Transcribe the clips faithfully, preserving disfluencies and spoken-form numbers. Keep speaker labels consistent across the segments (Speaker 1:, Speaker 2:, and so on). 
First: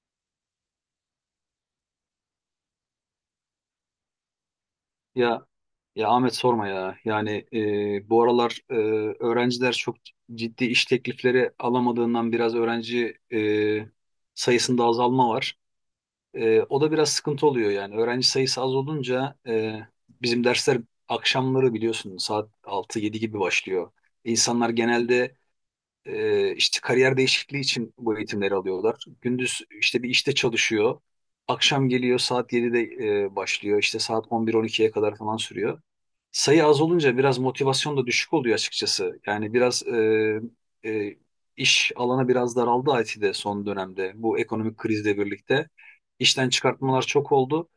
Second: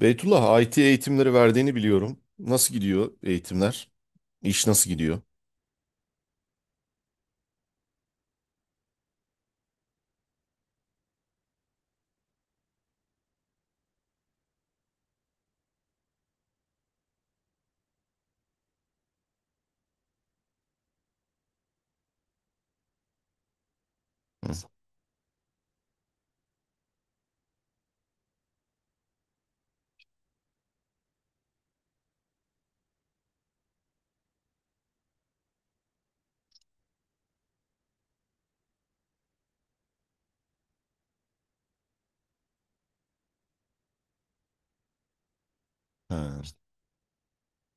Speaker 1: Beytullah, I T eğitimleri verdiğini biliyorum. Nasıl gidiyor eğitimler? İş nasıl gidiyor?
Speaker 2: Ya ya Ahmet sorma ya. Yani e, bu aralar e, öğrenciler çok ciddi iş teklifleri alamadığından biraz öğrenci e, sayısında azalma var. E, o da biraz sıkıntı oluyor yani. Öğrenci sayısı az olunca e, bizim dersler akşamları biliyorsun saat altı yedi gibi başlıyor.
Speaker 1: Hı.
Speaker 2: İnsanlar genelde e, işte kariyer değişikliği için bu eğitimleri alıyorlar. Gündüz işte bir işte çalışıyor. Akşam geliyor saat yedide e, başlıyor. İşte saat on bir on ikiye kadar falan sürüyor. Sayı az olunca biraz motivasyon da düşük oluyor açıkçası. Yani biraz e, e, iş alanı biraz daraldı I T'de son dönemde. Bu ekonomik krizle birlikte
Speaker 1: Ha.
Speaker 2: işten çıkartmalar çok oldu.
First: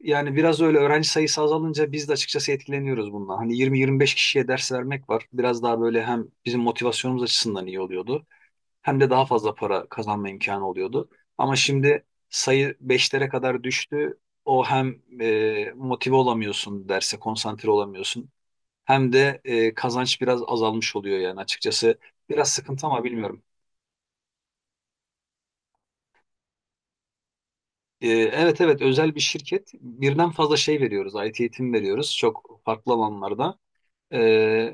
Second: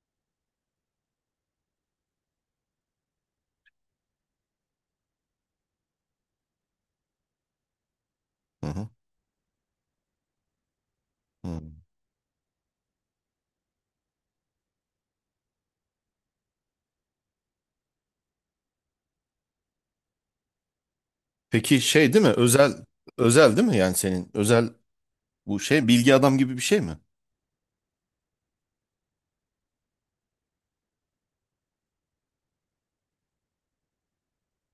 Speaker 2: Yani biraz öyle öğrenci sayısı azalınca biz de açıkçası etkileniyoruz bundan. Hani yirmi yirmi beş kişiye ders vermek var. Biraz daha böyle hem bizim motivasyonumuz açısından iyi oluyordu.
Speaker 1: Hı hı.
Speaker 2: Hem de daha fazla para kazanma imkanı oluyordu. Ama
Speaker 1: Hı.
Speaker 2: şimdi sayı beşlere kadar düştü. O hem e, motive olamıyorsun derse, konsantre olamıyorsun. Hem de e, kazanç biraz azalmış oluyor yani
Speaker 1: Peki
Speaker 2: açıkçası.
Speaker 1: şey değil mi?
Speaker 2: Biraz
Speaker 1: Özel
Speaker 2: sıkıntı ama bilmiyorum.
Speaker 1: özel değil mi? Yani senin özel bu şey bilgi adam gibi bir şey mi?
Speaker 2: Ee, Evet evet özel bir şirket. Birden fazla şey veriyoruz. I T eğitim veriyoruz. Çok farklı alanlarda. Ee,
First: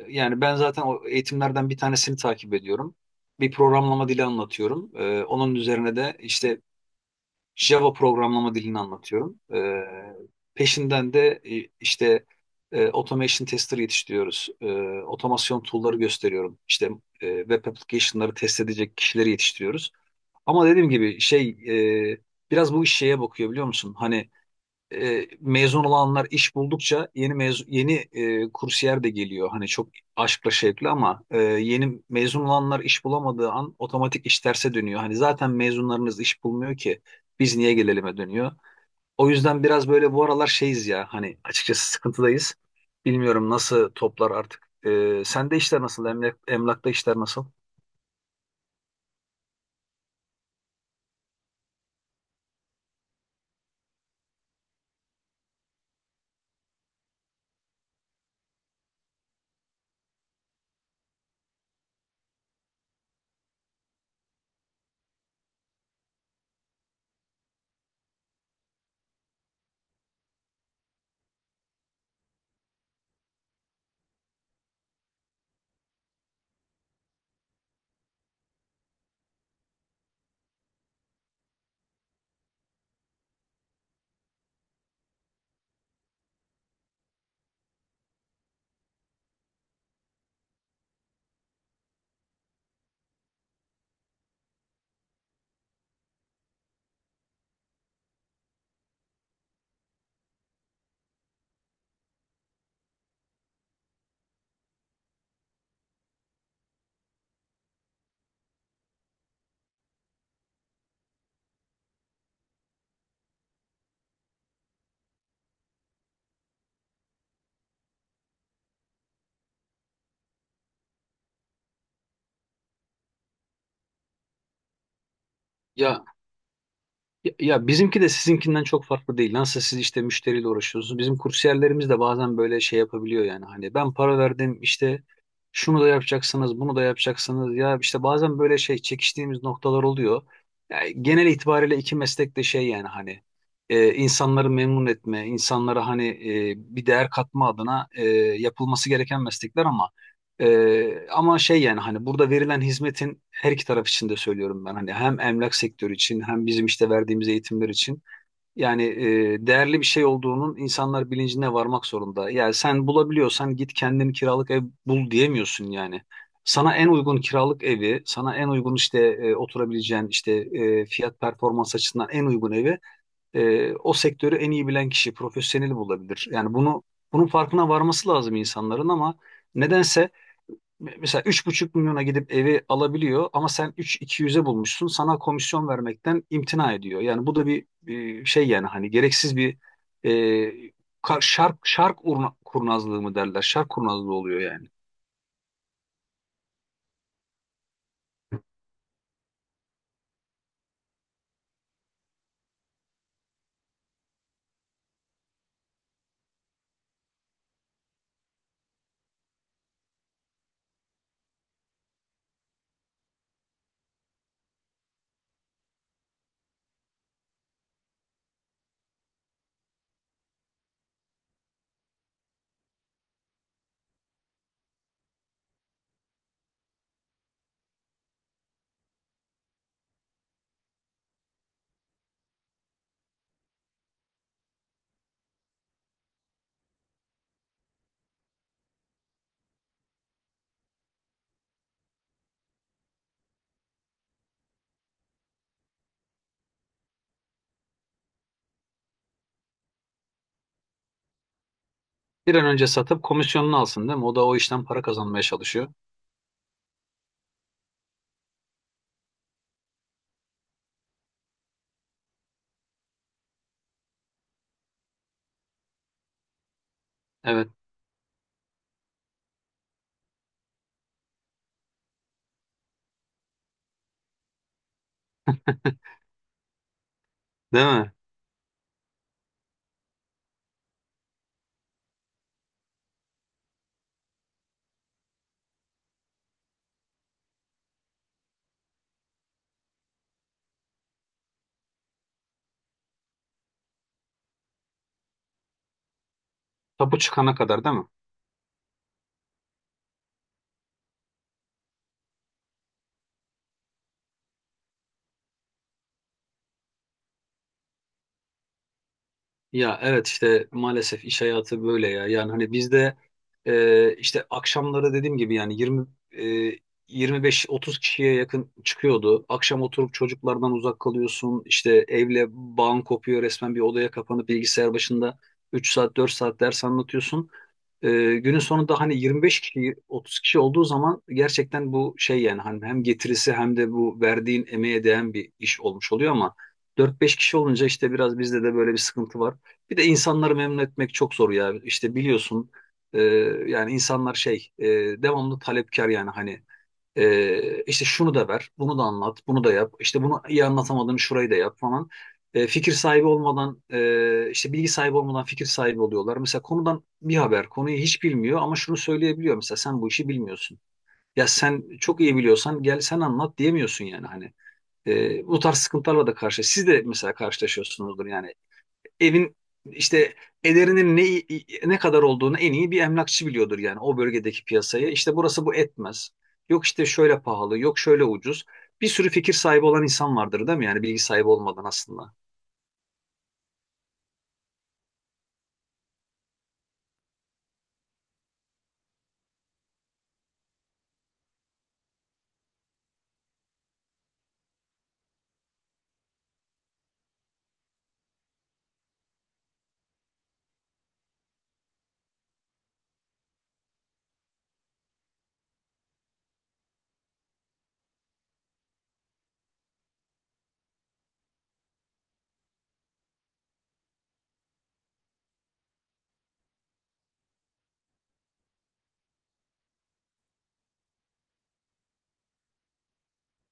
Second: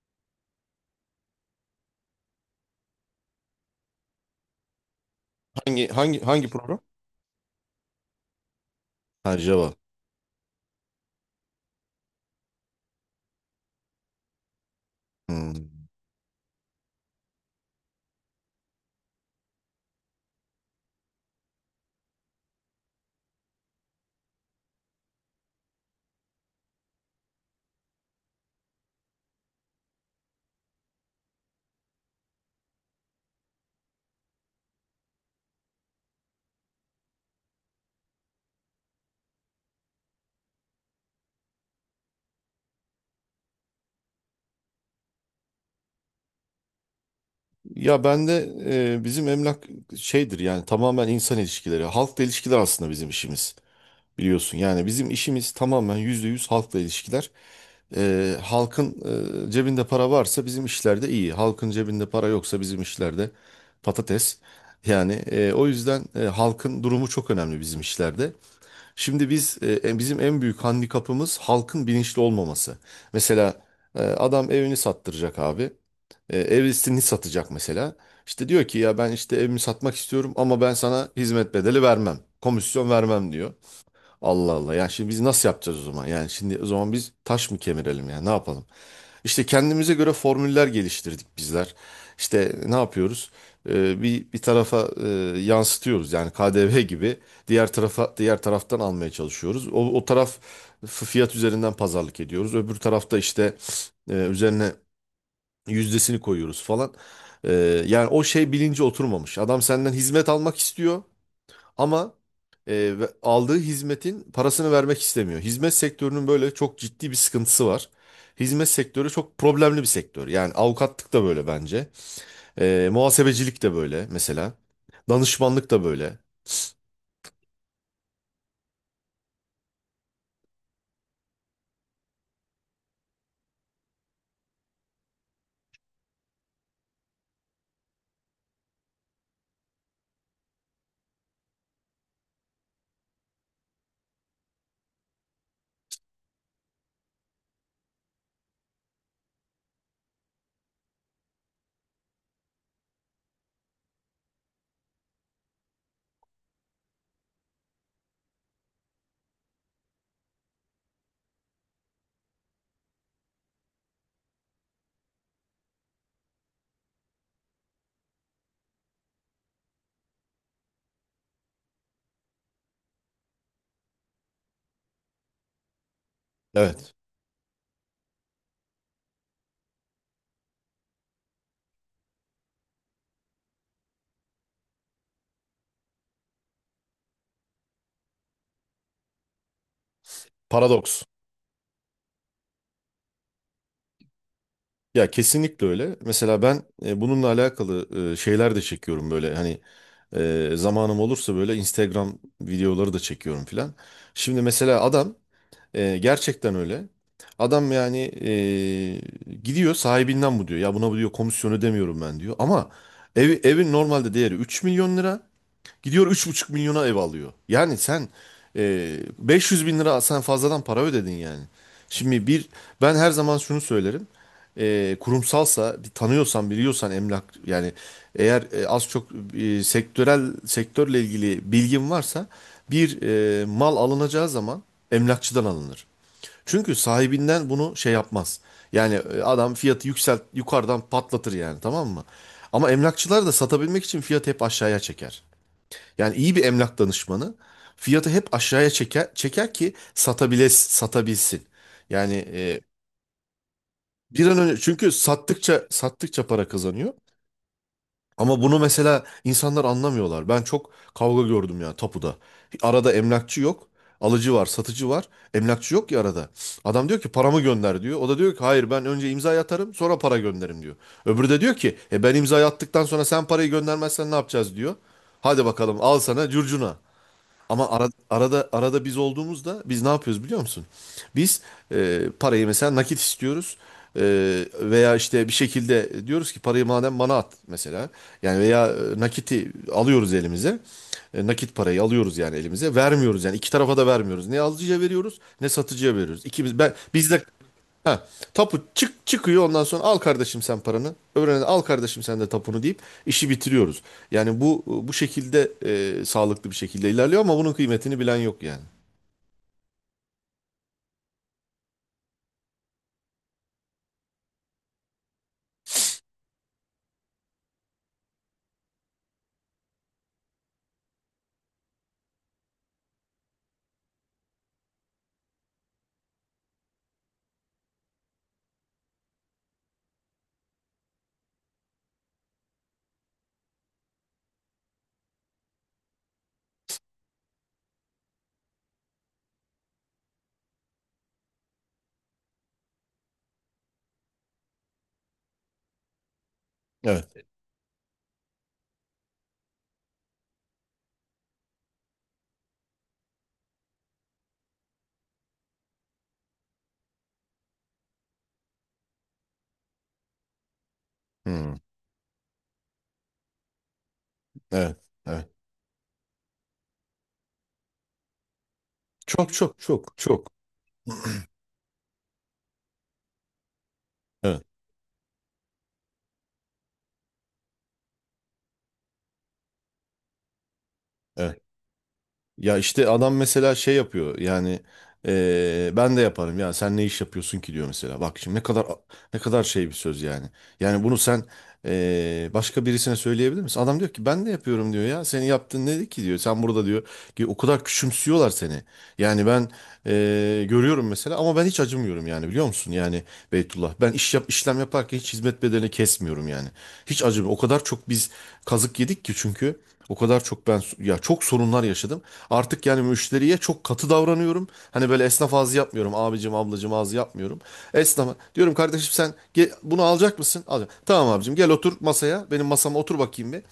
Speaker 2: yani ben zaten o eğitimlerden bir tanesini takip ediyorum. Bir programlama dili anlatıyorum. Ee, onun
Speaker 1: Hangi
Speaker 2: üzerine de
Speaker 1: hangi hangi
Speaker 2: işte
Speaker 1: program?
Speaker 2: Java programlama dilini
Speaker 1: Ha,
Speaker 2: anlatıyorum.
Speaker 1: Java.
Speaker 2: Ee, peşinden de e, işte e, automation tester yetiştiriyoruz. Ee,
Speaker 1: Hı.
Speaker 2: otomasyon tool'ları gösteriyorum. İşte e, web application'ları test edecek kişileri yetiştiriyoruz. Ama dediğim gibi şey e, biraz bu iş şeye bakıyor biliyor musun? Hani e, mezun olanlar iş buldukça yeni mezun, yeni e, kursiyer de geliyor. Hani çok aşkla şevkle ama e, yeni mezun olanlar iş bulamadığı an otomatik iş terse dönüyor. Hani zaten mezunlarınız iş bulmuyor ki biz niye gelelim'e dönüyor. O yüzden biraz böyle bu aralar şeyiz ya hani açıkçası sıkıntıdayız. Bilmiyorum nasıl toplar artık. E, sende işler nasıl? Emlak, emlakta işler nasıl?
Speaker 1: Ya ben de e, bizim emlak şeydir yani tamamen insan ilişkileri, halkla ilişkiler aslında bizim işimiz. Biliyorsun yani bizim işimiz tamamen yüzde yüz halkla ilişkiler. Ee, halkın e, cebinde para varsa bizim işlerde iyi. Halkın cebinde para yoksa bizim işlerde patates. Yani e, o yüzden e, halkın durumu çok önemli bizim işlerde. Şimdi biz e, e, bizim en büyük handikapımız halkın bilinçli olmaması. Mesela e, adam evini sattıracak abi. E, evlisini satacak mesela. İşte diyor ki ya ben işte evimi satmak istiyorum ama ben sana hizmet bedeli vermem. Komisyon vermem diyor. Allah Allah. Ya şimdi biz nasıl yapacağız o zaman? Yani şimdi o zaman biz taş mı kemirelim ya? Ne yapalım? İşte kendimize göre formüller geliştirdik bizler. İşte ne yapıyoruz? Ee, bir bir tarafa e, yansıtıyoruz. Yani K D V gibi diğer tarafa diğer taraftan almaya çalışıyoruz. O, o taraf f- fiyat üzerinden pazarlık ediyoruz. Öbür tarafta işte e, üzerine yüzdesini koyuyoruz falan. Ee, Yani o şey bilinci oturmamış. Adam senden hizmet almak istiyor. Ama e, ve- aldığı hizmetin parasını vermek istemiyor. Hizmet sektörünün böyle çok ciddi bir sıkıntısı var. Hizmet sektörü çok problemli bir sektör. Yani avukatlık da böyle bence. E, muhasebecilik de böyle mesela. Danışmanlık da
Speaker 2: ya
Speaker 1: böyle.
Speaker 2: Ya, ya bizimki de sizinkinden çok farklı değil. Nasıl siz işte müşteriyle uğraşıyorsunuz. Bizim kursiyerlerimiz de bazen böyle şey yapabiliyor yani. Hani ben para verdim işte şunu da yapacaksınız, bunu da yapacaksınız. Ya işte bazen böyle şey çekiştiğimiz noktalar oluyor. Ya genel itibariyle iki meslek de şey yani hani e, insanları memnun etme, insanlara hani e, bir değer katma adına e, yapılması gereken meslekler ama ee, ama şey yani hani burada verilen hizmetin her iki taraf için de söylüyorum ben hani hem emlak sektörü için hem bizim işte verdiğimiz eğitimler için yani e, değerli bir şey olduğunun insanlar bilincine varmak zorunda. Yani sen bulabiliyorsan git kendini kiralık ev bul diyemiyorsun yani. Sana en uygun kiralık evi, sana en uygun işte e, oturabileceğin işte e, fiyat performans açısından en uygun evi e, o sektörü en iyi bilen kişi, profesyoneli bulabilir. Yani bunu
Speaker 1: Evet.
Speaker 2: bunun farkına varması lazım insanların ama nedense mesela üç buçuk milyona gidip evi alabiliyor ama sen üç iki yüz'e bulmuşsun. Sana komisyon vermekten imtina ediyor. Yani bu da bir, bir şey yani hani gereksiz bir e,
Speaker 1: Paradoks.
Speaker 2: kar- şark, şark urna- kurnazlığı mı derler? Şark kurnazlığı oluyor yani.
Speaker 1: Ya kesinlikle öyle. Mesela ben e, bununla alakalı e, şeyler de çekiyorum böyle. Hani. Ee, zamanım olursa böyle Instagram videoları da çekiyorum filan. Şimdi mesela adam e, gerçekten öyle. Adam yani e, gidiyor sahibinden bu diyor. Ya buna bu diyor komisyon ödemiyorum ben diyor. Ama evi, evin normalde değeri üç milyon lira. Gidiyor üç buçuk milyona ev alıyor. Yani sen e, beş yüz bin lira sen fazladan para ödedin yani. Şimdi bir ben her zaman şunu söylerim. E, kurumsalsa bir tanıyorsan biliyorsan emlak yani eğer e, az çok e, sektörel sektörle ilgili bilgin varsa bir e, mal alınacağı zaman emlakçıdan alınır. Çünkü sahibinden bunu şey yapmaz. Yani e, adam fiyatı yükselt yukarıdan patlatır yani tamam mı? Ama emlakçılar da satabilmek için fiyatı hep aşağıya çeker. Yani iyi bir emlak danışmanı fiyatı hep aşağıya çeker, çeker ki satabiles, satabilsin. Yani
Speaker 2: Bir an
Speaker 1: e,
Speaker 2: önce satıp komisyonunu alsın değil mi? O da
Speaker 1: bir
Speaker 2: o
Speaker 1: an önce
Speaker 2: işten para
Speaker 1: çünkü
Speaker 2: kazanmaya
Speaker 1: sattıkça
Speaker 2: çalışıyor.
Speaker 1: sattıkça para kazanıyor. Ama bunu mesela insanlar anlamıyorlar. Ben çok kavga gördüm ya tapuda. Arada emlakçı yok. Alıcı var, satıcı var. Emlakçı yok ya arada. Adam diyor ki paramı
Speaker 2: Evet,
Speaker 1: gönder diyor. O da diyor ki hayır ben önce imza atarım sonra para gönderirim diyor. Öbürü de diyor ki e ben imza attıktan sonra sen parayı göndermezsen ne yapacağız diyor. Hadi bakalım al sana curcuna.
Speaker 2: değil
Speaker 1: Ama ara-
Speaker 2: mi?
Speaker 1: arada arada biz olduğumuzda biz ne yapıyoruz biliyor musun? Biz e, parayı mesela nakit istiyoruz. E, veya işte bir şekilde diyoruz ki parayı madem bana at mesela. Yani veya e, nakiti alıyoruz elimize. E, nakit parayı alıyoruz yani elimize. Vermiyoruz yani iki tarafa da vermiyoruz. Ne alıcıya veriyoruz ne satıcıya veriyoruz. İkimiz ben
Speaker 2: Tapu
Speaker 1: biz de.
Speaker 2: çıkana kadar değil mi?
Speaker 1: Ha, tapu çık çıkıyor ondan sonra al kardeşim sen paranı. Öbürüne al kardeşim sen de tapunu deyip işi bitiriyoruz. Yani bu bu şekilde e, sağlıklı bir şekilde ilerliyor ama bunun kıymetini bilen yok yani.
Speaker 2: Ya evet işte maalesef iş hayatı böyle ya. Yani hani bizde e, işte akşamları dediğim gibi yani yirmi e, yirmi beş otuz kişiye yakın çıkıyordu. Akşam oturup çocuklardan uzak kalıyorsun. İşte evle bağın kopuyor resmen bir odaya kapanıp bilgisayar başında üç saat dört saat ders anlatıyorsun. E, günün sonunda hani yirmi beş kişi otuz kişi olduğu zaman gerçekten bu şey yani hani hem getirisi hem de bu verdiğin emeğe değen bir iş olmuş oluyor ama dört beş kişi olunca işte biraz bizde de böyle bir sıkıntı var. Bir de insanları memnun etmek çok zor ya. İşte biliyorsun e, yani insanlar şey e, devamlı talepkar yani hani
Speaker 1: Evet.
Speaker 2: e, işte şunu da ver, bunu da anlat, bunu da yap. İşte bunu iyi anlatamadığını şurayı da yap falan. E, fikir sahibi olmadan e, işte bilgi sahibi olmadan fikir sahibi oluyorlar. Mesela konudan bir haber, konuyu hiç bilmiyor ama şunu söyleyebiliyor. Mesela sen bu işi bilmiyorsun. Ya
Speaker 1: Hmm.
Speaker 2: sen çok iyi biliyorsan gel sen anlat diyemiyorsun yani hani.
Speaker 1: Evet.
Speaker 2: E,
Speaker 1: Evet.
Speaker 2: bu tarz sıkıntılarla da karşı. Siz de mesela karşılaşıyorsunuzdur yani
Speaker 1: Çok
Speaker 2: evin
Speaker 1: çok çok
Speaker 2: işte
Speaker 1: çok.
Speaker 2: ederinin ne ne kadar olduğunu en iyi bir emlakçı biliyordur yani o
Speaker 1: Evet.
Speaker 2: bölgedeki piyasayı. İşte burası bu etmez. Yok işte şöyle pahalı, yok şöyle ucuz. Bir sürü fikir sahibi olan insan vardır değil mi? Yani bilgi sahibi
Speaker 1: Evet.
Speaker 2: olmadan aslında.
Speaker 1: Ya işte adam mesela şey yapıyor yani eee, ben de yaparım ya sen ne iş yapıyorsun ki diyor mesela. Bak şimdi ne kadar ne kadar şey bir söz yani. Yani bunu sen eee, başka birisine söyleyebilir misin? Adam diyor ki ben de yapıyorum diyor ya senin yaptığın nedir ki diyor. Sen burada diyor ki o kadar küçümsüyorlar seni. Yani ben eee, görüyorum mesela ama ben hiç acımıyorum yani biliyor musun? Yani Beytullah. Ben iş yap, işlem yaparken hiç hizmet bedelini kesmiyorum yani. Hiç acımıyor. O kadar çok biz kazık yedik ki çünkü o kadar çok ben ya çok sorunlar yaşadım. Artık yani müşteriye çok katı davranıyorum. Hani böyle esnaf ağzı yapmıyorum. Abicim ablacım ağzı yapmıyorum. Esnafa diyorum kardeşim sen ge- bunu alacak mısın? Alacağım. Tamam abicim gel otur masaya. Benim masama otur bakayım bir.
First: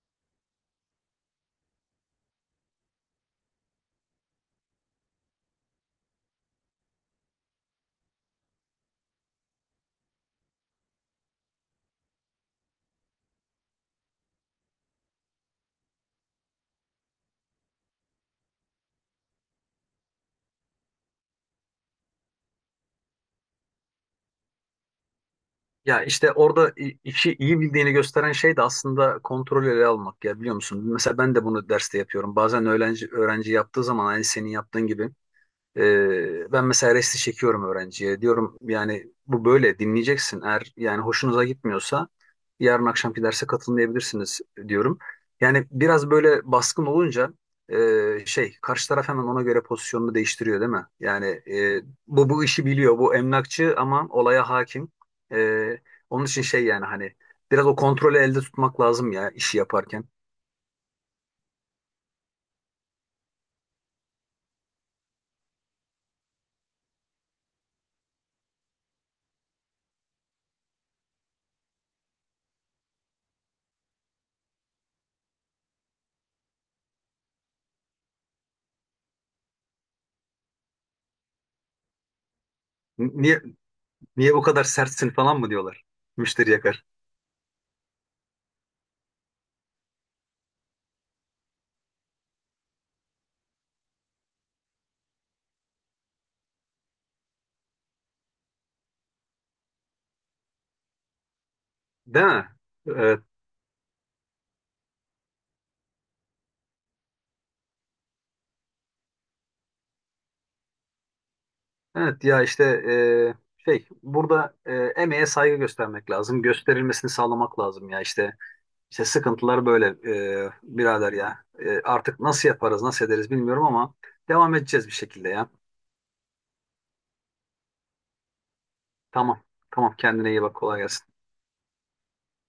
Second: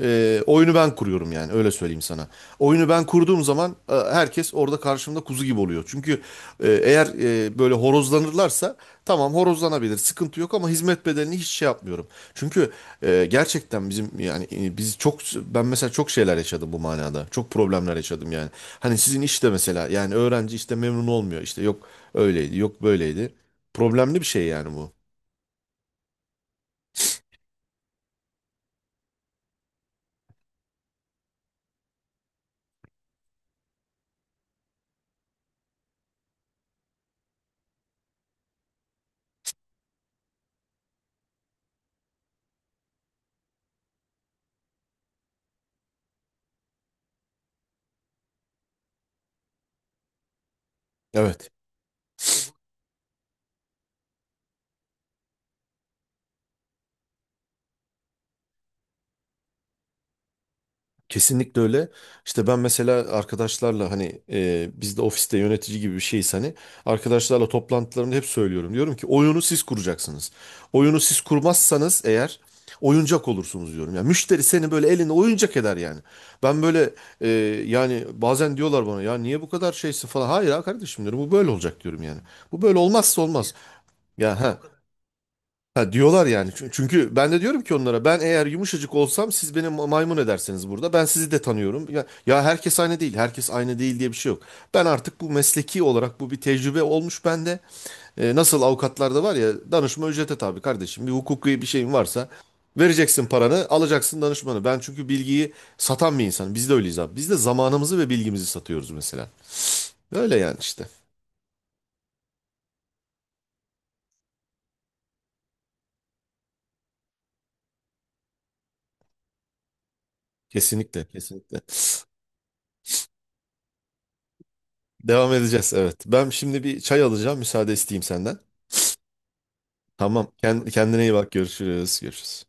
Speaker 1: Ee, oyunu ben kuruyorum yani öyle söyleyeyim sana. Oyunu ben kurduğum zaman e, herkes orada karşımda kuzu gibi oluyor. Çünkü ee, eğer e, böyle horozlanırlarsa tamam horozlanabilir sıkıntı yok ama hizmet bedelini hiç şey yapmıyorum. Çünkü e, gerçekten bizim yani e, biz çok ben mesela çok şeyler yaşadım bu manada. Çok problemler yaşadım yani. Hani sizin işte mesela yani öğrenci işte memnun olmuyor işte yok öyleydi yok böyleydi. Problemli bir şey yani bu.
Speaker 2: Ya işte orada i- işi iyi bildiğini gösteren şey de aslında kontrolü ele almak ya biliyor musun? Mesela ben de bunu derste yapıyorum. Bazen öğrenci öğrenci yaptığı zaman aynı senin yaptığın gibi Ee, ben mesela resti çekiyorum öğrenciye. Diyorum yani bu böyle dinleyeceksin. Eğer yani hoşunuza gitmiyorsa yarın akşamki derse katılmayabilirsiniz diyorum. Yani biraz böyle baskın olunca e, şey karşı taraf hemen ona göre pozisyonunu değiştiriyor değil mi? Yani
Speaker 1: Evet.
Speaker 2: e, bu bu işi biliyor. Bu emlakçı ama olaya hakim. E, onun için şey yani hani biraz o kontrolü elde tutmak lazım ya işi yaparken.
Speaker 1: Kesinlikle öyle. İşte ben mesela arkadaşlarla hani e, biz de ofiste yönetici gibi bir şeyiz hani arkadaşlarla toplantılarımda hep söylüyorum. Diyorum ki oyunu siz kuracaksınız. Oyunu siz kurmazsanız eğer oyuncak olursunuz diyorum. Yani müşteri seni böyle eline oyuncak eder yani. Ben böyle e, yani bazen diyorlar bana ya niye bu kadar şeysin falan. Hayır ha kardeşim diyorum bu böyle olacak diyorum yani. Bu böyle olmazsa
Speaker 2: Niye
Speaker 1: olmaz.
Speaker 2: Niye
Speaker 1: Ya
Speaker 2: bu
Speaker 1: ha
Speaker 2: kadar sertsin falan mı diyorlar
Speaker 1: Ha diyorlar yani.
Speaker 2: müşteri
Speaker 1: Çün-
Speaker 2: yakar.
Speaker 1: Çünkü ben de diyorum ki onlara ben eğer yumuşacık olsam siz beni ma- maymun edersiniz burada. Ben sizi de tanıyorum. Ya, ya herkes aynı değil. Herkes aynı değil diye bir şey yok. Ben artık bu mesleki olarak bu bir tecrübe olmuş bende. E, nasıl avukatlarda var ya danışma ücrete tabi kardeşim. Bir hukuki bir şeyin
Speaker 2: Değil
Speaker 1: varsa
Speaker 2: mi? Evet.
Speaker 1: vereceksin paranı alacaksın danışmanı. Ben çünkü bilgiyi satan bir insanım. Biz de öyleyiz abi. Biz de zamanımızı ve bilgimizi satıyoruz mesela. Öyle yani işte.
Speaker 2: Evet ya işte e, şey burada e, emeğe saygı göstermek lazım. Gösterilmesini sağlamak lazım ya işte. İşte sıkıntılar böyle e,
Speaker 1: Kesinlikle
Speaker 2: birader ya.
Speaker 1: kesinlikle.
Speaker 2: E, artık nasıl yaparız nasıl ederiz bilmiyorum ama devam edeceğiz bir şekilde
Speaker 1: Devam
Speaker 2: ya.
Speaker 1: edeceğiz evet. Ben şimdi bir çay alacağım müsaade isteyeyim senden.
Speaker 2: Tamam tamam
Speaker 1: Tamam.
Speaker 2: kendine iyi bak
Speaker 1: Kend-
Speaker 2: kolay
Speaker 1: Kendine
Speaker 2: gelsin.
Speaker 1: iyi bak. Görüşürüz. Görüşürüz.